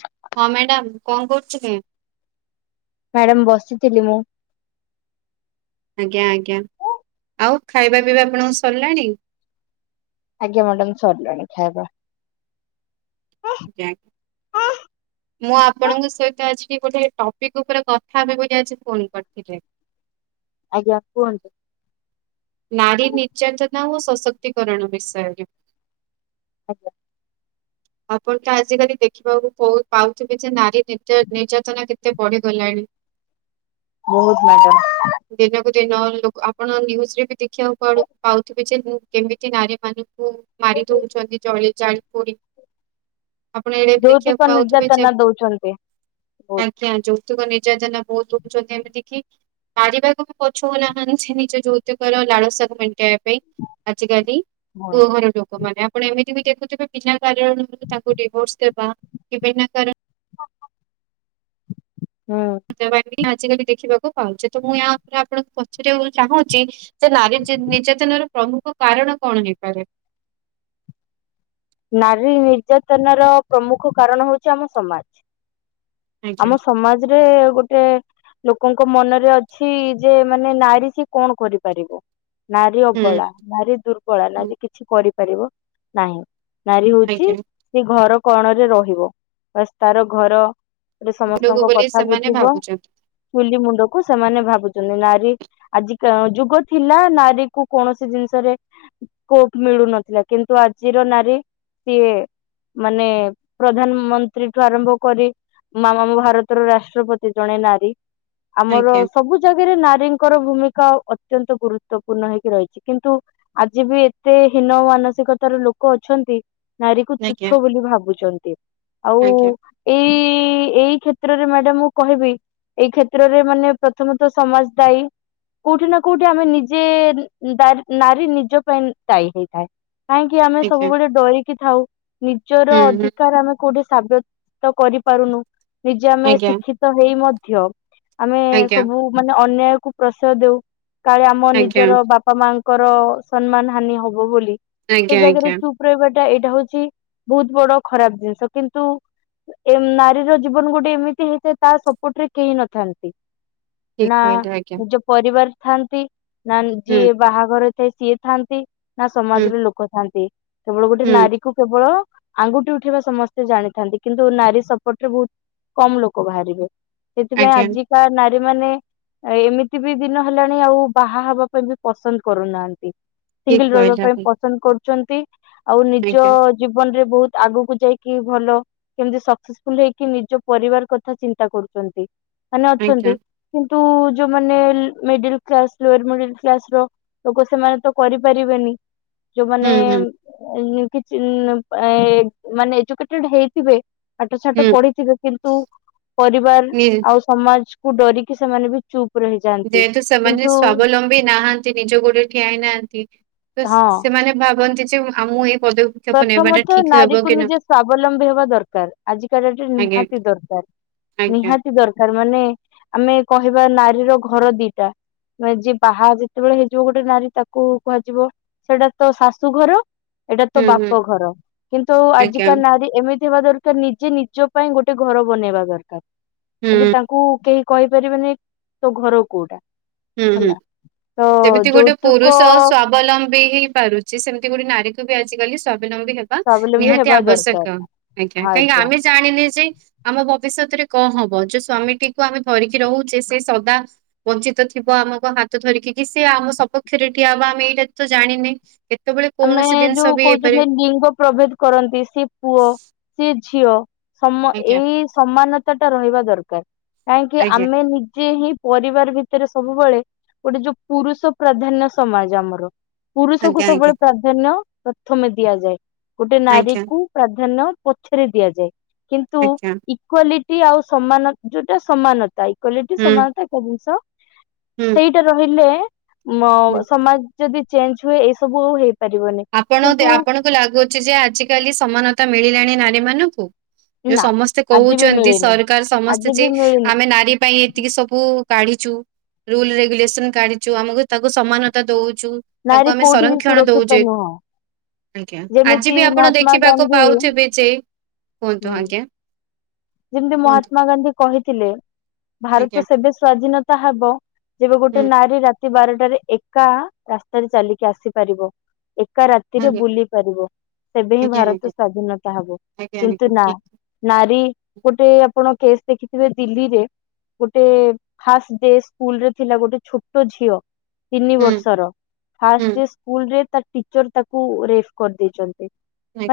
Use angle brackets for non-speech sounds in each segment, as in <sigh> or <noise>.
ସା <unintelligible> ହଁ ମ୍ୟାଡ଼ାମ୍, କଣ କରୁଛ କି? ମ୍ୟାଡ଼ାମ ବସିଥିଲି ମୁଁ। ଆଜ୍ଞା ଆଜ୍ଞା। ଆଉ ଖାଇବା ପିଇବା ଆପଣଙ୍କ ସରିଲାଣି। ଆଜ୍ଞା ମ୍ୟାଡାମ ସରିଲାଣି ଖାଇବା। ଆଃ <unintelligible> ମୁଁ ଆପଣଙ୍କୁ ସହିତ ଆଜି ଟିକେ ଗୋଟେ ଟପିକ୍ ଉପରେ କଥା ହେବି ବୋଲି ଆଜି ଫୋନ କରିଥିଲି। ଆଜ୍ଞା କୁହନ୍ତୁ। ନାରୀ ନିର୍ଯାତନା ଓ ସଶକ୍ତିକରଣ ବିଷୟରେ। ଆଜ୍ଞା। ଆପଣ ତ ଆଜିକାଲି ଦେଖିବାକୁ ପୋ ପାଉଥିବେ ଯେ ନାରୀ ନିର୍ଯ ନିଯତନା କେତେ ବଢିଗଲାଣି? <unintelligible> ବହୁତ <unintelligible> ମ୍ୟାଡ଼ମ୍। <unintelligible> ଦିନକୁ ଦିନ ଲୋକ ଆପଣ ନ୍ୟୁଜ ରେ ବି ଦେଖିବାକୁ ପାଳୁ ପାଉଥିବେ ଯେ- କିମିତି ନାରୀ ମାନଙ୍କୁ ମାରି ଦଉଛନ୍ତି ଜଳି ଜାଳି ପୋଡି। ଆପଣ ଏଇଡାକୁ ଯୌତିକ ଦେଖିବାକୁ ପାଉଥିବେ ଯେ ନିର୍ଯାତନା ଦଉଛନ୍ତି ବହୁତ ଆଜ୍ଞା। ଯୌତିକ ନିର୍ଯାତନା ବହୁତ ବଢ଼ୁଛନ୍ତି ଏମିତି କି। ମାରିବାକୁ ବି ପଛଉ ନାହାନ୍ତି ନିଜ ଯୌତୁକର ଲାଳସାକୁ ମେଣ୍ଟେଇବାକୁ। ପେଇ ଆଜିକାଲି ପୁଅ ଘର ଲୋକମାନେ ଆପଣ ଏମିତି ବି କେତେ ଥିବେ <unintelligible> ପୋଶିପାରିବନି ଯଦି ତାଙ୍କୁ ଡିଭରସ୍ ଦେଇ ବାହା <unintelligible> ବିନା କାରଣରେ। ହୁଁ। ଆଜିକାଲି ଦେଖିବାକୁ ପାଉଛେ। ତ ମୁଁ ଆଉ ଉପରେ ଆପଣଙ୍କୁ ପଚାରିବାକୁ ଚାହୁଁଛି। ସେ ନାରୀ ଜିନ୍ ନିର୍ଯାତନାର ପ୍ରମୁଖ କାରଣ କଣ ହେଇପାରେ? ନାରୀ ନିର୍ଯାତନାର ପ୍ରମୁଖ କାରଣ ହଉଛି ଆମ ସମାଜ। ଆଜ୍ଞା ଆମ ସମାଜରେ ଗୋଟେ ଲୋକଙ୍କ ମନରେ ଅଛି ଯେ ମାନେ ନାରୀ ସିଏ କଣ କରିପାରିବ? ନାରୀ ହୁଁ। ଅବଳା, ନାରୀ ଦୁର୍ବଳା, ହୁଁ, ନାରୀ କିଛି କରିପାରିବ ନାହିଁ। ନାରୀ ହଉଛି, ଆଜ୍ଞା ସେ ଘର କଣରେ ରହିବ ବାସ୍‌ ତାର ଘର ସେ ଭୁଲକୁ ସମସ୍ତଙ୍କ ବୋଲି କଥା ସେମାନେ ବୁଝିବ ଭାବୁଛନ୍ତି ଚୁଲି ମୁଣ୍ଡକୁ ସେମାନେ ଭାବୁଚନ୍ତି ନାରୀ ଆଜିକ ଯୁଗ ଥିଲା ନାରୀକୁ କୌଣସି ଜିନଷରେ ସ୍କୋପ ମିଳୁନଥିଲା କିନ୍ତୁ ଆଜିର ନାରୀ ସିଏ ମାନେ ପ୍ରଧାନମନ୍ତ୍ରୀଠୁ ଆରମ୍ଭ କରି ମା ଆମ ଭାରତର ରାଷ୍ଟ୍ରପତି ଜଣେ ନାରୀ ଆମର ଆଜ୍ଞା ସବୁ ଯେ ଆଜିର ନାରୀଙ୍କର ଭୂମିକା ଅତ୍ୟନ୍ତ ଗୁରୁତ୍ୱପୂର୍ଣ୍ଣ ହେଇକି ରହିଚି କିନ୍ତୁ ଆଜି ବି ଏତେ ହୀନ ମାନସିକତାର ଲୋକ ଅ ଅଛନ୍ତି ନାରୀକୁ ଆଜ୍ଞା ତୁଛ ବୋଲି ଭାବୁଚନ୍ତି ଆଉ ଆଜ୍ଞା ଏଇ ଇ ଏଇ କ୍ଷେତ୍ରରେ ମ୍ୟାଡାମ ମୁଁ କହିବି ଏଇ କ୍ଷେତ୍ରରେ ମାନେ ପ୍ରଥମେ ତ ସମାଜ ଦାୟୀ। କୋଉଠି ନା କୋଉଠି ଆମେ ନିଜେ ଦାର ନାରୀ ନିଜ ପାଇଁ ଦାୟୀ ହେଇଥାଏ। କାହିଁକି ଆମ୍ ଆଜ୍ଞା ସବୁବେଳେ ଡରିକି ଥାଉ ନିଜର ହୁଁ ହୁଁ ଅଧିକାର ଆମେ କୋଉଠି ସାବ୍ୟସ୍ତ କରିପାରୁନୁ। ନିଜେ ଆମେ ଆଜ୍ଞା ଶିକ୍ଷିତ ହେଇ ମଧ୍ୟ ଆମେ ଆଜ୍ଞା ସବୁ ମାନେ ଅନ୍ୟାୟକୁୁ ପ୍ରସୟ ଦେଉ କାଳେ ଆମ ଆଜ୍ଞା ନିଜର ବା ପା ମାଆଙ୍କର ସମ୍ମାନ ହାନି ହବ ବୋଲି ସେ ଆଜ୍ଞା ଜାଗାରେ ଆଜ୍ଞା ପୁରେଇବାଟା ଏଇଟା ହୋଉଚି ବୋହୁତ ବଡ ଖରାପ ଜିନିଷ କିନ୍ତୁ ଏ ନାରୀର ଜୀବନ ଗୋଟେ ଏମିତି ହେଇଥାଏ ତା ସପୋର୍ଟରେ କେହି ନଥାନ୍ତି। ଠିକ ତି ନା କହିଲେ ଆଜ୍ଞା ନିଜ ପରିବାର ଥାଆନ୍ତି ନା ହୁଁ ଯିଏ ବାହାଘର ଥାଏ ସିଏ ଥାନ୍ତି ନା ହୁଁ ସମାଜରେ ଲୋକ ଥାଆନ୍ତି କେବଳ ଗୋଟେ ହୁଁ, ନାରୀ କେବଳ ଆଙ୍ଗୁଠି ଉଠେଇବା ସମସ୍ତେ ଜାଣିଥାନ୍ତି କିନ୍ତୁ ନାରୀ ସପୋଟରେ ଭୋଉ କମ ଲୋକ ବାହାରିବେ ସେଥିପାଇଁ ଆଜ୍ଞା, ଆଜିକା ନାରୀମାନେ ଆଉ ଏମିତି ବି ଦିନ ହେଲାଣି ଆଉ ବାହାହବା ପାଇଁ ବି ପସନ୍ଦ କରୁନାହାନ୍ତି। ଠିକ୍ ସିଙ୍ଗଲ ରହିବା କହିଲେ ପାଇଁ ଆପଣ। ପସନ୍ଦ କରୁଚନ୍ତି। ଆଉ ନିଜ ଆଜ୍ଞା, ଜୀବନରେ ବୋହୁତ ଆଗକୁ ଯାଇକି ଭଲ କେମତି ସକ୍ସେସଫୁଲ ହେଇକି ନିଜ ପରିବାର କଥା ଚିନ୍ତା କରୁଛନ୍ତି ମାନେ ଆଜ୍ଞା, ଅଛନ୍ତି। କିନ୍ତୁ ଯୋଉ ମାନେ ମିଡିଲ କ୍ଲାସରେ ମିଡିଲ କ୍ଲାସର ଲୋକ ସେମାନେ ତ କରିପାରିବେନି ହୁଁ, ଯୋଉମାନେ ହୁଁ, ଏଇ କିଛି ନା ପା ଏ ମାନେ ଏଜୁକେଟେଡ ହେଇଥିବେ ପାଠ ହୁଁ, ସାଠ ପଢିଥିବେ କିନ୍ତୁ ପରିବାର ନି ଆଉ ସମାଜକୁୁ ଡରିକି ସେମାନେ ବି ଚୁପ ରହିଯାଆନ୍ତି ଯେହେତୁ ସେମାନେ କିନ୍ତୁ ସ୍ୱାବଲମ୍ବୀ ନାହାନ୍ତି। ନ୍ତି ନିଜ ଗୋଡରେ ଠିଆଇନାହାନ୍ତି ତ ହଁ ସେମାନେ ଭାବନ୍ତି ଯେ ମ୍ ଆମ ଏଇ ପଦ ପ୍ରଥମତଃ ନାରୀକୁ ନିଜେ ସ୍ଵାବଲମ୍ବୀ ହେବା ଦରକାର ଆଜ କାଲିକା ଡେଟରେ ଆଜ୍ଞା, ନିହାତି ଦରକାର। ଆଜ୍ଞା, ନିହାତି ଦରକାର ମାନେ ଆମେ କହିବା ନାରୀର ଘର ଦିଇଟା ନା ଯିଏ ବାହା ଯେତେବେଳେ ହେଇଯିବ ଗୋଟେ ନାରୀ ତାକୁ କୁହାଯିବ ସେଇଟା ତୋ ଶାଶୁଘର ତୋ ହୁଁ, ହୁଁ, ବାପ ଘର କିନ୍ତୁ ଆଜ୍ଞା, ଆଜିକା ନାରୀ ଏମି ଥିବା ଦରକାର ନିଜେ ନିଜ ପାଇଁ ଗୋଟେ ଘର ବନେଇବା ହୁଁ, ଦରକାରକ ଏବେ ତାଙ୍କୁ କେହି କହିପାରିବେନି ତୋ ଘର କୋଉଟା। ହୁଁ ହୁଁ ହେଲା ତ ଯେମିତି ଗୋଟେ ଯୌତୁକ ପୁରୁଷ ସ୍ୱାବଲମ୍ବୀ ହେଇ ପାରୁ ଯେ ସେମତି ଗୋଟେ ନାରୀକୁ ବି ଆଜିକାଲି ସ୍ଵାବଲମ୍ବୀ ହେବା ସ୍ୱାବଲମ୍ବୀ ନିହାତି ହେବା ଆବଶ୍ୟକ ଦରକାର ଆଜ୍ଞା କାହିଁକିନା ଆମେ ଜାଣିଲି ସେଇ ଆମ ଭବିଷ୍ୟତରେ କଣ ହବ ଯୋଉ ସ୍ଵାମୀଟିକୁ ଆମେ ଧରିକି ରହୁଚେ ସେ ସଦା ବଞ୍ଚିତ ଥି ଥିବ ଆମକୁ ହାତ ଧରିକି କି ସେ ଆମ ସପକ୍ଷରେ ଠଆ ହବ ଆମେ ଏଇଟା ତ ଜାଣିନେ। କେତେବେଳେ ଆମେ କୌଣସି ଜିନିଷ ଯୋଉ ବି ହେଇପାରେ କୋହୁଚନ୍ତି ଲିଙ୍ଗ ପ୍ରଭେଦ କରନ୍ତି ସିଏ ପୁଅ ସିଏ ଝିଅ ସମ ଆଜ୍ଞା ଏଇ ସମାନତା ଟା ରହିବା ଦରକାର। କାହିଁକି ଆଜ୍ଞା ଆମେ ନିଜେ ହିଁ ପରିବାର ଭିତରେ ସବୁବେଳେ ଗୋଟେ ଯୋଉ ପୁରୁଷ ପ୍ରାଧାନ୍ୟ ସମାଜ ଆମର। ପୁରୁଷକୁ ଆଜ୍ଞା ଆଜ୍ଞା ସବୁବେଳେ ପ୍ରାଧାନ୍ୟ ପ୍ରଥମେ ଦିଆଯାଏ। ଗୋଟେ ଆଜ୍ଞା ନାରୀକୁ ପ୍ରାଧାନ୍ୟ ପଛରେ ଦିଆଯାଏ କିନ୍ତୁ <unintelligible> ଇକ୍ୱାଲିଟି ଆଉ ସମାନ ଯୋଉଟା ସମାନତା। ଇକ୍ଵାଲିଟି, ହୁଁ ସମାନତା ଏକା ଜିନିଷ। ହୁଁ ସେଇଟା ରହିଲେ ମ ହୁଁ ସମାଜ ଯଦି ଚେଞ୍ଜ୍ ହୁଏ ଏଇ ସବୁ ଆଉ ହେଇପାରିବନି। ଆପଣ କିନ୍ତୁ ଆପଣଙ୍କୁ ଲାଗୁଛି ଯେ ଆଜିକାଲି ସମାନତା ମିଳିଲାଣି ନାରୀ ମାନଙ୍କୁ। ଯୋଉ ନା ସମସ୍ତେ ଆଜି ବି କହୁଛନ୍ତି ମିଳିନି ସରକାର ସମସ୍ତେ ଆଜି ଯେ ବି ମିଳିନି ଆମେ ନାରୀ ପାଇଁ ଏତିକି ସବୁ କାଢିଚୁ, ରୁଲ୍ ରେଗୁଲେସନ କାଢିଛୁ। ଆମକୁ ତାକୁ ସମାନତା ଦଉଛୁ। ନାରୀ ତାକୁ ଆମେ କୋଉଠି ବି ସଂରକ୍ଷଣ ସୁରକ୍ଷିତ ଦଉଚେ। ନୁହଁ ଆଜ୍ଞା। ଆଜି ଯେମିତି ବି ଆପଣ ମହାତ୍ମା ଦେଖିବାକୁ ଗାନ୍ଧୀ ହୁଁ ପାଉଥିବେ ଯେ, କୁହନ୍ତୁ ଆଜ୍ଞା। ଯେମିତି କୁହନ୍ତୁ ମହାତ୍ମା କୁହନ୍ତୁ। ଗାନ୍ଧୀ କହିଥିଲେ, ଆଜ୍ଞା ଭାରତ ସେବେ ସ୍ଵାଧୀନତା ହବ ଯେବେ ଗୋଟେ ହୁଁ ନାରୀ ରା ରାତି ବାରଟାରେ ଏକା ରାସ୍ତାରେ ଚାଲିକି ଆସିପାରିବ। ଏକା ରାତି ରାତିରେ ଆଜ୍ଞା ବୁଲି ପାରିବ? ସେବେ ହିଁ ଆଜ୍ଞା ଭାରତ ଆଜ୍ଞା ସ୍ଵାଧୀନତା ହବ। ଆଜ୍ଞା କିନ୍ତୁ ଆଜ୍ଞା ନା, ଠିକ ନାରୀ, ଗୋଟେ ଆପଣ କେସ୍ ଦେଖିଥିବେ ଦିଲ୍ଲୀରେ ଗୋଟେ ଫାଷ୍ଟ୍ ଡେ ସ୍କୁଲରେ ଥିଲା, ଗୋଟେ ଛୋଟ ଝିଅ ତିନି ହୁଁ ବର୍ଷର। ଫାଷ୍ଟ୍ ହୁଁ ଡେ ସ୍କୁଲରେ ତା ଟି ଚର୍ ତାକୁ ରେଫ୍ କରିଦେଇଚନ୍ତି।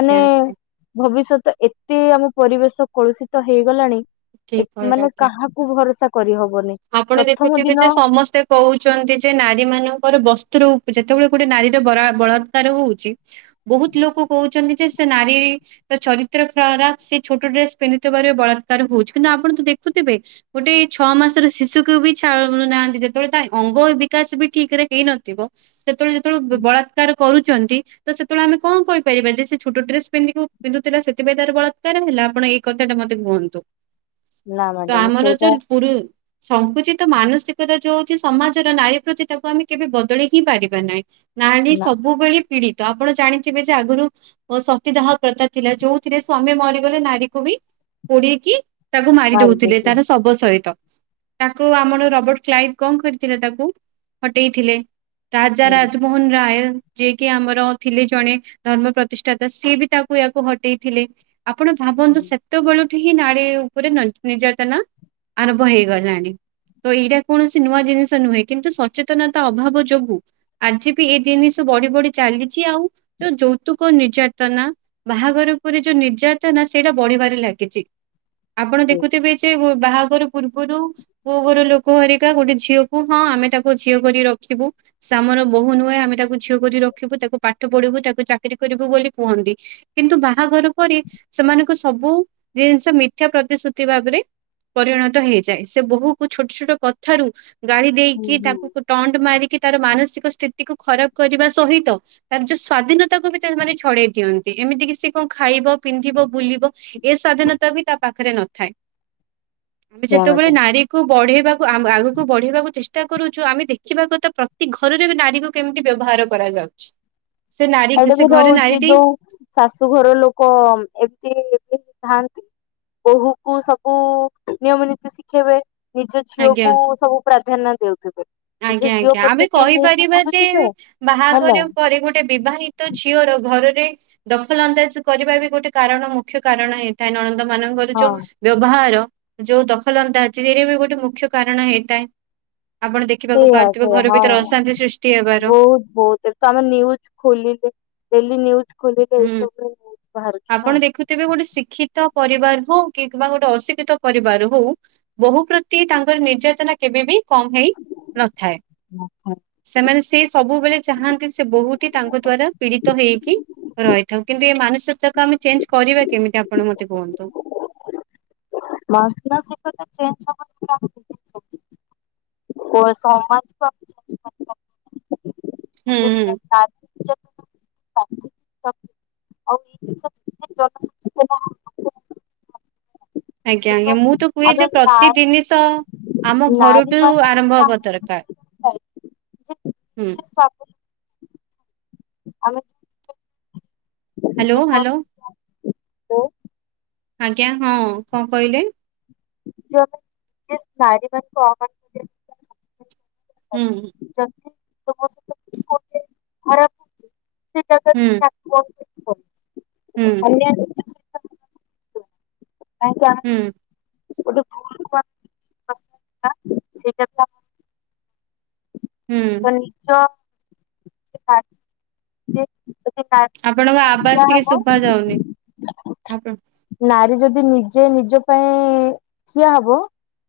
ମାନେ ଆଜ୍ଞା ଭବିଷ୍ୟତ ଏତେ ଆମ ପରିବେଶ କଳୁଷିତ ହେଇଗଲାଣି, ଠିକ କହିଲେ ମାନେ ଆଜ୍ଞା କାହା କୁ ଭରସା କରିହବନି। ଆପଣ ଦେଖୁଥିବେ ଦିନ ଯେ ସମସ୍ତେ କହୁଛନ୍ତି, ଯେ ନାରୀ ମାନଙ୍କର ବସ୍ତ୍ରଉ ଯେତେବେଳେ ଗୋଟେ ନାରୀର ବଳାତ୍କାର ହଉଛି ବହୁତ ଲୋକ କହୁଛନ୍ତି ଯେ, ସେ ନାରୀ ତାର ଚରିତ୍ର ଖରାପ୍। ସେ ଛୋଟ ଡ୍ରେସ ପିନ୍ଧିଥିବାରୁ ବଳାତ୍କାର ହଉଛି କିନ୍ତୁ ଆପଣ ତ ଦେଖୁଥିବେ ଗୋଟେ ଛଅ ମାସ ଶିଶୁକୁ ବି ଛାଡୁ ନାହାନ୍ତି, ଯେତେବେଳେ ତା ଅଙ୍ଗ ବିକାଶ ବି ଠିକ୍ ରେ ହେଇନଥିବ। ସେତେବେଳେ ଯେତେବେଳେ ବଳାତ୍କାର କରୁଚନ୍ତି ତ ସେତେବେଳେ ଆମେ କଣ କହିପାରିବା। ଯେ ସେ ଛୋଟ ଡ୍ରେସ୍ ପି-ପିନ୍ଧୁଥିଲା ସେଥିପାଇଁ ତାର ବଳାକାର ହେଲା। ଆପଣ କଥାଟା ମତେ କୁହନ୍ତୁ। ନା ତ ମ୍ୟାଡାମ ଆମର ସେଇଟା ଯୋଉ, ପୁରୁ ସଂକୁଚିତ ମାନସିକତା ଯୋଉ ସମାଜର ନାରୀ ପ୍ରତି ତାକୁ ଆମେ କେବେ ବଦଳେଇ ହିଁ ପାରିବା ନାହିଁ। ନାରୀ ନା ସବୁବେଳେ ପୀଡିତ। ଆପଣ ଜାଣିଥିବେ ଯେ ଆଗରୁ ଓ ସତୀ ଦାହ ପ୍ରଥା ଥିଲା। ଯୋଉଥିରେ ସ୍ଵାମୀ ମରିଗଲେ ନାରୀକୁ ବି ପୋଡିକି ତାକୁ ମାରି ଦଉଥିଲେ। ମାରିଦେଇଛି ତାର ଶବ ସହିତ। ତାକୁ ଆମର ରବର୍ଟ କ୍ଲାଇଭ୍ କଣ କରିଥିଲେ। ତାକୁ ହଟେଇଥିଲେ। ରାଜା ହୁଁ। ରାଜମୋହନ ରାୟ ଯିଏ କି ଆମର ଥିଲେ ଜଣେ ଧର୍ମ ପ୍ରତିଷ୍ଠାତା। ସିଏ ବି ତାକୁ ୟାକୁ ହଟେଇଥିଲେ। ଆପଣ ହୁଁ ଭାବନ୍ତୁ। ସେତେବେଳଠୁ ହିଁ ନାାରୀ ଉପରେ ନିର୍ଯାତନା ଆରମ୍ଭ ହେଇ ଗଲାଣି ତ ଏଇଟା କୌଣସି ନୂଆ ଜିନିଷ ନୁହେଁ କିନ୍ତୁ ସଚେତନତା ଅଭାବ ଯୋଗୁ ଆଜି ବି ଏଇ ଜିନିଷ ବଢି ବଢି ଚାଲିଛି। ଆଉ ଯୋଉ ଯୌତୁକ ନିର୍ଯାତନା ବାହାଘର ପରେ ଯୋଉ ନିର୍ଯାତନା ସେଇଟା ବଢିବାରେ ଲାଗିଚି। ଆପଣ ଦେଖୁଥିବେ ଯେ ବାହାଘର ଆଗରୁ ପୁଅ ଘର ଲୋକ ହରିକା ଗୋଟେ ଝିଅକୁ, ହଁ, ଆମେ ତାକୁ ଝିଅ କରି ରଖିବୁ। ସେ ଆମର ବୋହୂ ନୁହେଁ, ଆମେ ତାକୁ ଝିଅ କରି ରଖିବୁ। ତାକୁ ପାଠ ପଢ଼ିବୁ, ତାକୁ ଚାକିରି କରିବୁ ବୋଲି କୁହନ୍ତି। କିନ୍ତୁ, ବାହାଘର ପରେ ସେମାନଙ୍କ ସବୁ ଜିନିଷ ମିଥ୍ୟା ପ୍ରତିଶ୍ରୁତି ଭାବରେ ପରିଣତ ହେଇଯାଏ। ସେ ବୋହୂ କୁ ଛୋଟ ଛୋଟ କଥାରୁ ଗାଳି ଦେଇକି ହୁଁ। ତାକୁ ଟଣ୍ଟ ମାରିକି ତାର ମାନସିକ ସ୍ଥିତିକୁ ଖରାପ କରିବା ସହିତ ତାର ଯୋଉ ସ୍ଵାଧୀନତାକୁୁ ବି ତା ମାନେ ଛଡେଇ ଦିଅନ୍ତି। ଏମିତି କିି ସେ କଣ ଖାଇବ, ପିନ୍ଧିବ, ବୁଲିବ ଏ ସ୍ଵାଧୀନତା ବି ତା ପାଖରେ ନଥାଏ। ଆମେ ସେଇଆ ଯେତେବେଳେ ମ୍ୟାଡାମ ନାରୀକୁ ବଢ଼େଇବା କୁ ଆଗକୁ ବଢିବାକୁ ଚେଷ ଚେଷ୍ଟା କରୁଛୁ। ଆମେ ଦେଖିବା କଥା, ପ୍ରତି ଘରରେ ନାରୀକୁ କେମିତି ବ୍ୟବହାର କରାଯାଉଛି। ସେ ନାରୀ, ଏଇଟା ବି ସେ ଘରେ ରହୁଛି ନାରୀଟି ଯୋଉ ଶାଶୁ ଘର ଲୋକ ଏମିତି ହେ ଥାନ୍ତି ବୋହୂକୁ ସବୁ ନିୟମ ନୀତି ଶିଖେଇବେ। ନିଜ ଝିଅ ଆଜ୍ଞା କୁ ସବୁ ପ୍ରାଧାନ୍ୟ ଦେଉଥିବେ। ନିଜ ଆଜ୍ଞା, ଝିଅ ଆଜ୍ଞା, ଆମେ ପଛକେ ଇଏ ହେଇକି କହିପାରିବା ଯେ, ବୁଲୁଥିବେ ହେଲା ବାହାଘର ପରେ ଗୋଟେ ବିବାହି ହିତ ଝିଅର ଘରରେ ଦଖଲ ଅନ୍ଦାଜ କରିବା ବି ଗୋଟେ କାରଣ, ମୁଖ୍ୟ କାରଣ ଏଇ ତା ନଣନ୍ଦ ମାନଙ୍କର ହଁ ଯଉ ବ୍ୟବହାର, ଯଉ ଦଖଲ ଅନ୍ଦାଜି, ସେଇଟା ବି ଗୋଟେ ମୁଖ୍ୟ କାରଣ ହେଇଥାଏ। ଆପଣ ଦେଖ ଦେଖିବାକୁ ସେଇଆ ପାରୁଥିବେ, ସେଇଆ ଘର ଭିତରେ ହଁ। ଅଶାନ୍ତି ସୃଷ୍ଟି ହେବାର। ବହୁତ ବହୁତ, ତମେ ନିୟୁଜ ଖୋଲିଲେ ଡେଲି ନିୟୁଜ ହୁଁ, ଆପଣ ଦେଖୁ ଥିବେ ଗୋଟେ ଶିକ୍ଷିତ ପରିବାର ହଉ, କି କିମ୍ବା ଗୋଟେ ଅଶିକ୍ଷିତ ପରିବାର ହଉ ବୋହୂ ପ୍ରତି ତାଙ୍କର ନିର୍ଯାତନା କେବେ ବି କମ୍ ହେଇ ନଥାଏ। ନା। ସେମାନେ ସେ ସବୁବେଳେ ଚାହାନ୍ତି, ସେ ବହୂଟି ତାଙ୍କ ଦ୍ଵାରା ପୀଡ଼ିତ ହେଇକି ରହିଥାଉ, କିନ୍ତୁ ଏ ମାନସିକତାକୁ ଆମେ ଚେଞ୍ଜ କରିବା କେମିତି, ଆପଣ ମତେ କୁହନ୍ତୁ। <unintelligible> ଓ, <unintelligible> କରିପାରିବା। ହୁଁ-ଉ-ଉ। <unintelligible> <unintelligible> ଆଜ୍ଞା, ଆଜ୍ଞା, କିନ୍ତୁ ମୁଁ ତୁ କୁହେ ଯେ, ଆମେ ପ୍ରତି ନାରୀ ଜିନିଷ ଆମ ନାରୀ ଘରଠୁ ଆରମ୍ଭ ମାନଙ୍କୁ ହବା ଦରକାର। ଆମେ ହୁଁ। ନିଜେ ସ୍ୱାବଲମ୍ବୀ ଆମେ ହାଲୋ, ଇଏ କରୁ ହାଲୋ। ଓ ଆଜ୍ଞା ହଁ, କଣ କହିଲେ? <unintelligible> ହୁଁଁ। <unintelligible> ହଉ, ହୁଁ ହୁଁ <unintelligible> ହୁଁ <unintelligible> ହୁଁ। ଶୁଇଛ? <unintelligible> <unintelligible> ଆପଣଙ୍କ ଆବାଜ ଟିକେ ଶୁଭା ଯାଉନି। ଆପଣ ନାରୀ ଯଦି ନିଜେ ନିଜ ପାଇଁ ଠିଆ ହବ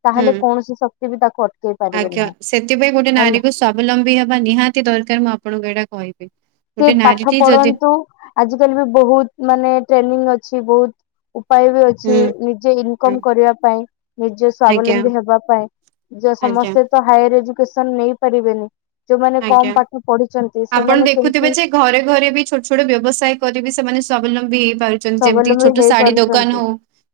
ତାହେଲେ ହୁଁ। କୌଣସି ସ କେହି ବି ତାକୁ ଅଟକେଇ ପାରିବେ ଆଜ୍ଞା, ନାହିଁ ସେଥିପାଇଁ ଗୋଟେ ହେଲା। ନାରୀକୁ ସ୍ଵାବଲମ୍ବୀ ହେବା ନିହାତି ଦରକାର ମୁଁ ଆପଣଙ୍କୁ ଏଇଟା କହିବି। ସେ ଗୋଟେ ପାଠ ନାରୀଟି ଯଦି ପଢନ୍ତୁ, ଆଜିିକାଲି ବି ବହୁତ ମାନେ ଟ୍ରେନିଂ ଅଛି ବହୁତ ଉପାୟ ବି ଅଛି, ହୁଁ ନିଜେ ଇନ୍ ହୁଁ କମ୍ କରିବା ପାଇଁ ନିଜେ ଆଜ୍ଞା ସ୍ୱାବଲମ୍ବୀ ହେବା ପାଇଁ ଯେ ଆଜ୍ଞା ସମସ୍ତେ ତ ହାଇଅର ଏଜୁକସନ ନେଇ ପାରିବେନି, ଯେଉଁମାନେ ଆଜ୍ଞା। କମ ପାଠ ପଢିଛନ୍ତି ଆପଣ ସେମାନେ କେମି ଦେଖୁଥିବେ ଯେ ଘରେ ଘରେ ବି ଛୋଟ ଛୋଟ ବ୍ୟବସାୟ କରି ବି ସେମାନେ ସୁଅବଲମ୍ବୀ ହେଇପାରି ଯେମିତି ଏମିତିକି ସ୍ୱାବଲମ୍ବୀ ଛୋଟ ହେଇ ଶାଢୀ ଦୋକାନ ପାରୁଛନ୍ତି ହଉ,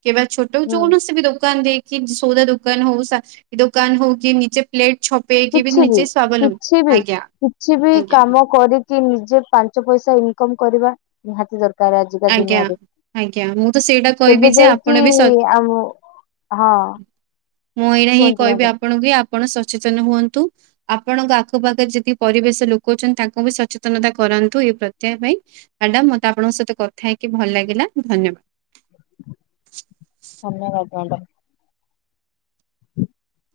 କିମ୍ବା ଛୋଟ ହୁଁ କୌଣସି ବି ଦୋକାନ ଦେଇକି କି ସଉଦା ଦୋକାନ ହଉ, ସା ଡି ଦୋକାନ ହଉ କି ନିଜେ ପ୍ଲେଟଛପ ଦେଇକି ବି କିଛି ନିଜେ ସ୍ୱାବଲମ୍ବୀ, କିଛି ବି ଆଜ୍ଞା କିଛି ବି ଆଜ୍ଞା କାମ କରିକି ନିଜେ ପାଞ୍ଚ ପଇସା ଇନକମ୍ କରିବା ନିହାତି ଦରକାର। ଦ ଆଜିକା ଆଜ୍ଞା ଦୁନିଆରେ ଆଜ୍ଞା ମୁଁ ତ ସେଇଟା କହିବି ସେବେ ଯେ ଆପଣ ଯାଇକି ବି ସ ଆମ <unintelligible> ହଁ। ମୁଁ ଏଇଆ ହିଁ କୁହନ୍ତୁ କହିବି ମ୍ୟାଡାମ ଆପଣଙ୍କୁ, କି ଆପଣ ସଚେତନ ହୁଅନ୍ତୁ। ଆପଣଙ୍କ ଆଖ ପାାଖରେ ଯେତିକି ପରିବେଶ ଲୋକ ଅଛନ୍ତି ତାଙ୍କୁ ବି ସଚେତନତା କରାନ୍ତୁ, ଏଇ ପ୍ରତ୍ୟାୟ ପାଇଁ। ମାଡାମ, ମତେ ଆପଣଙ୍କ ସହିତ କଥା ହେଇକି ଭଲ ଲାଗିଲା ଧନ୍ୟବାଦ। ଧନ୍ୟବାଦ ମ୍ୟାଡ଼ାମ ହୁଁ <unintelligible>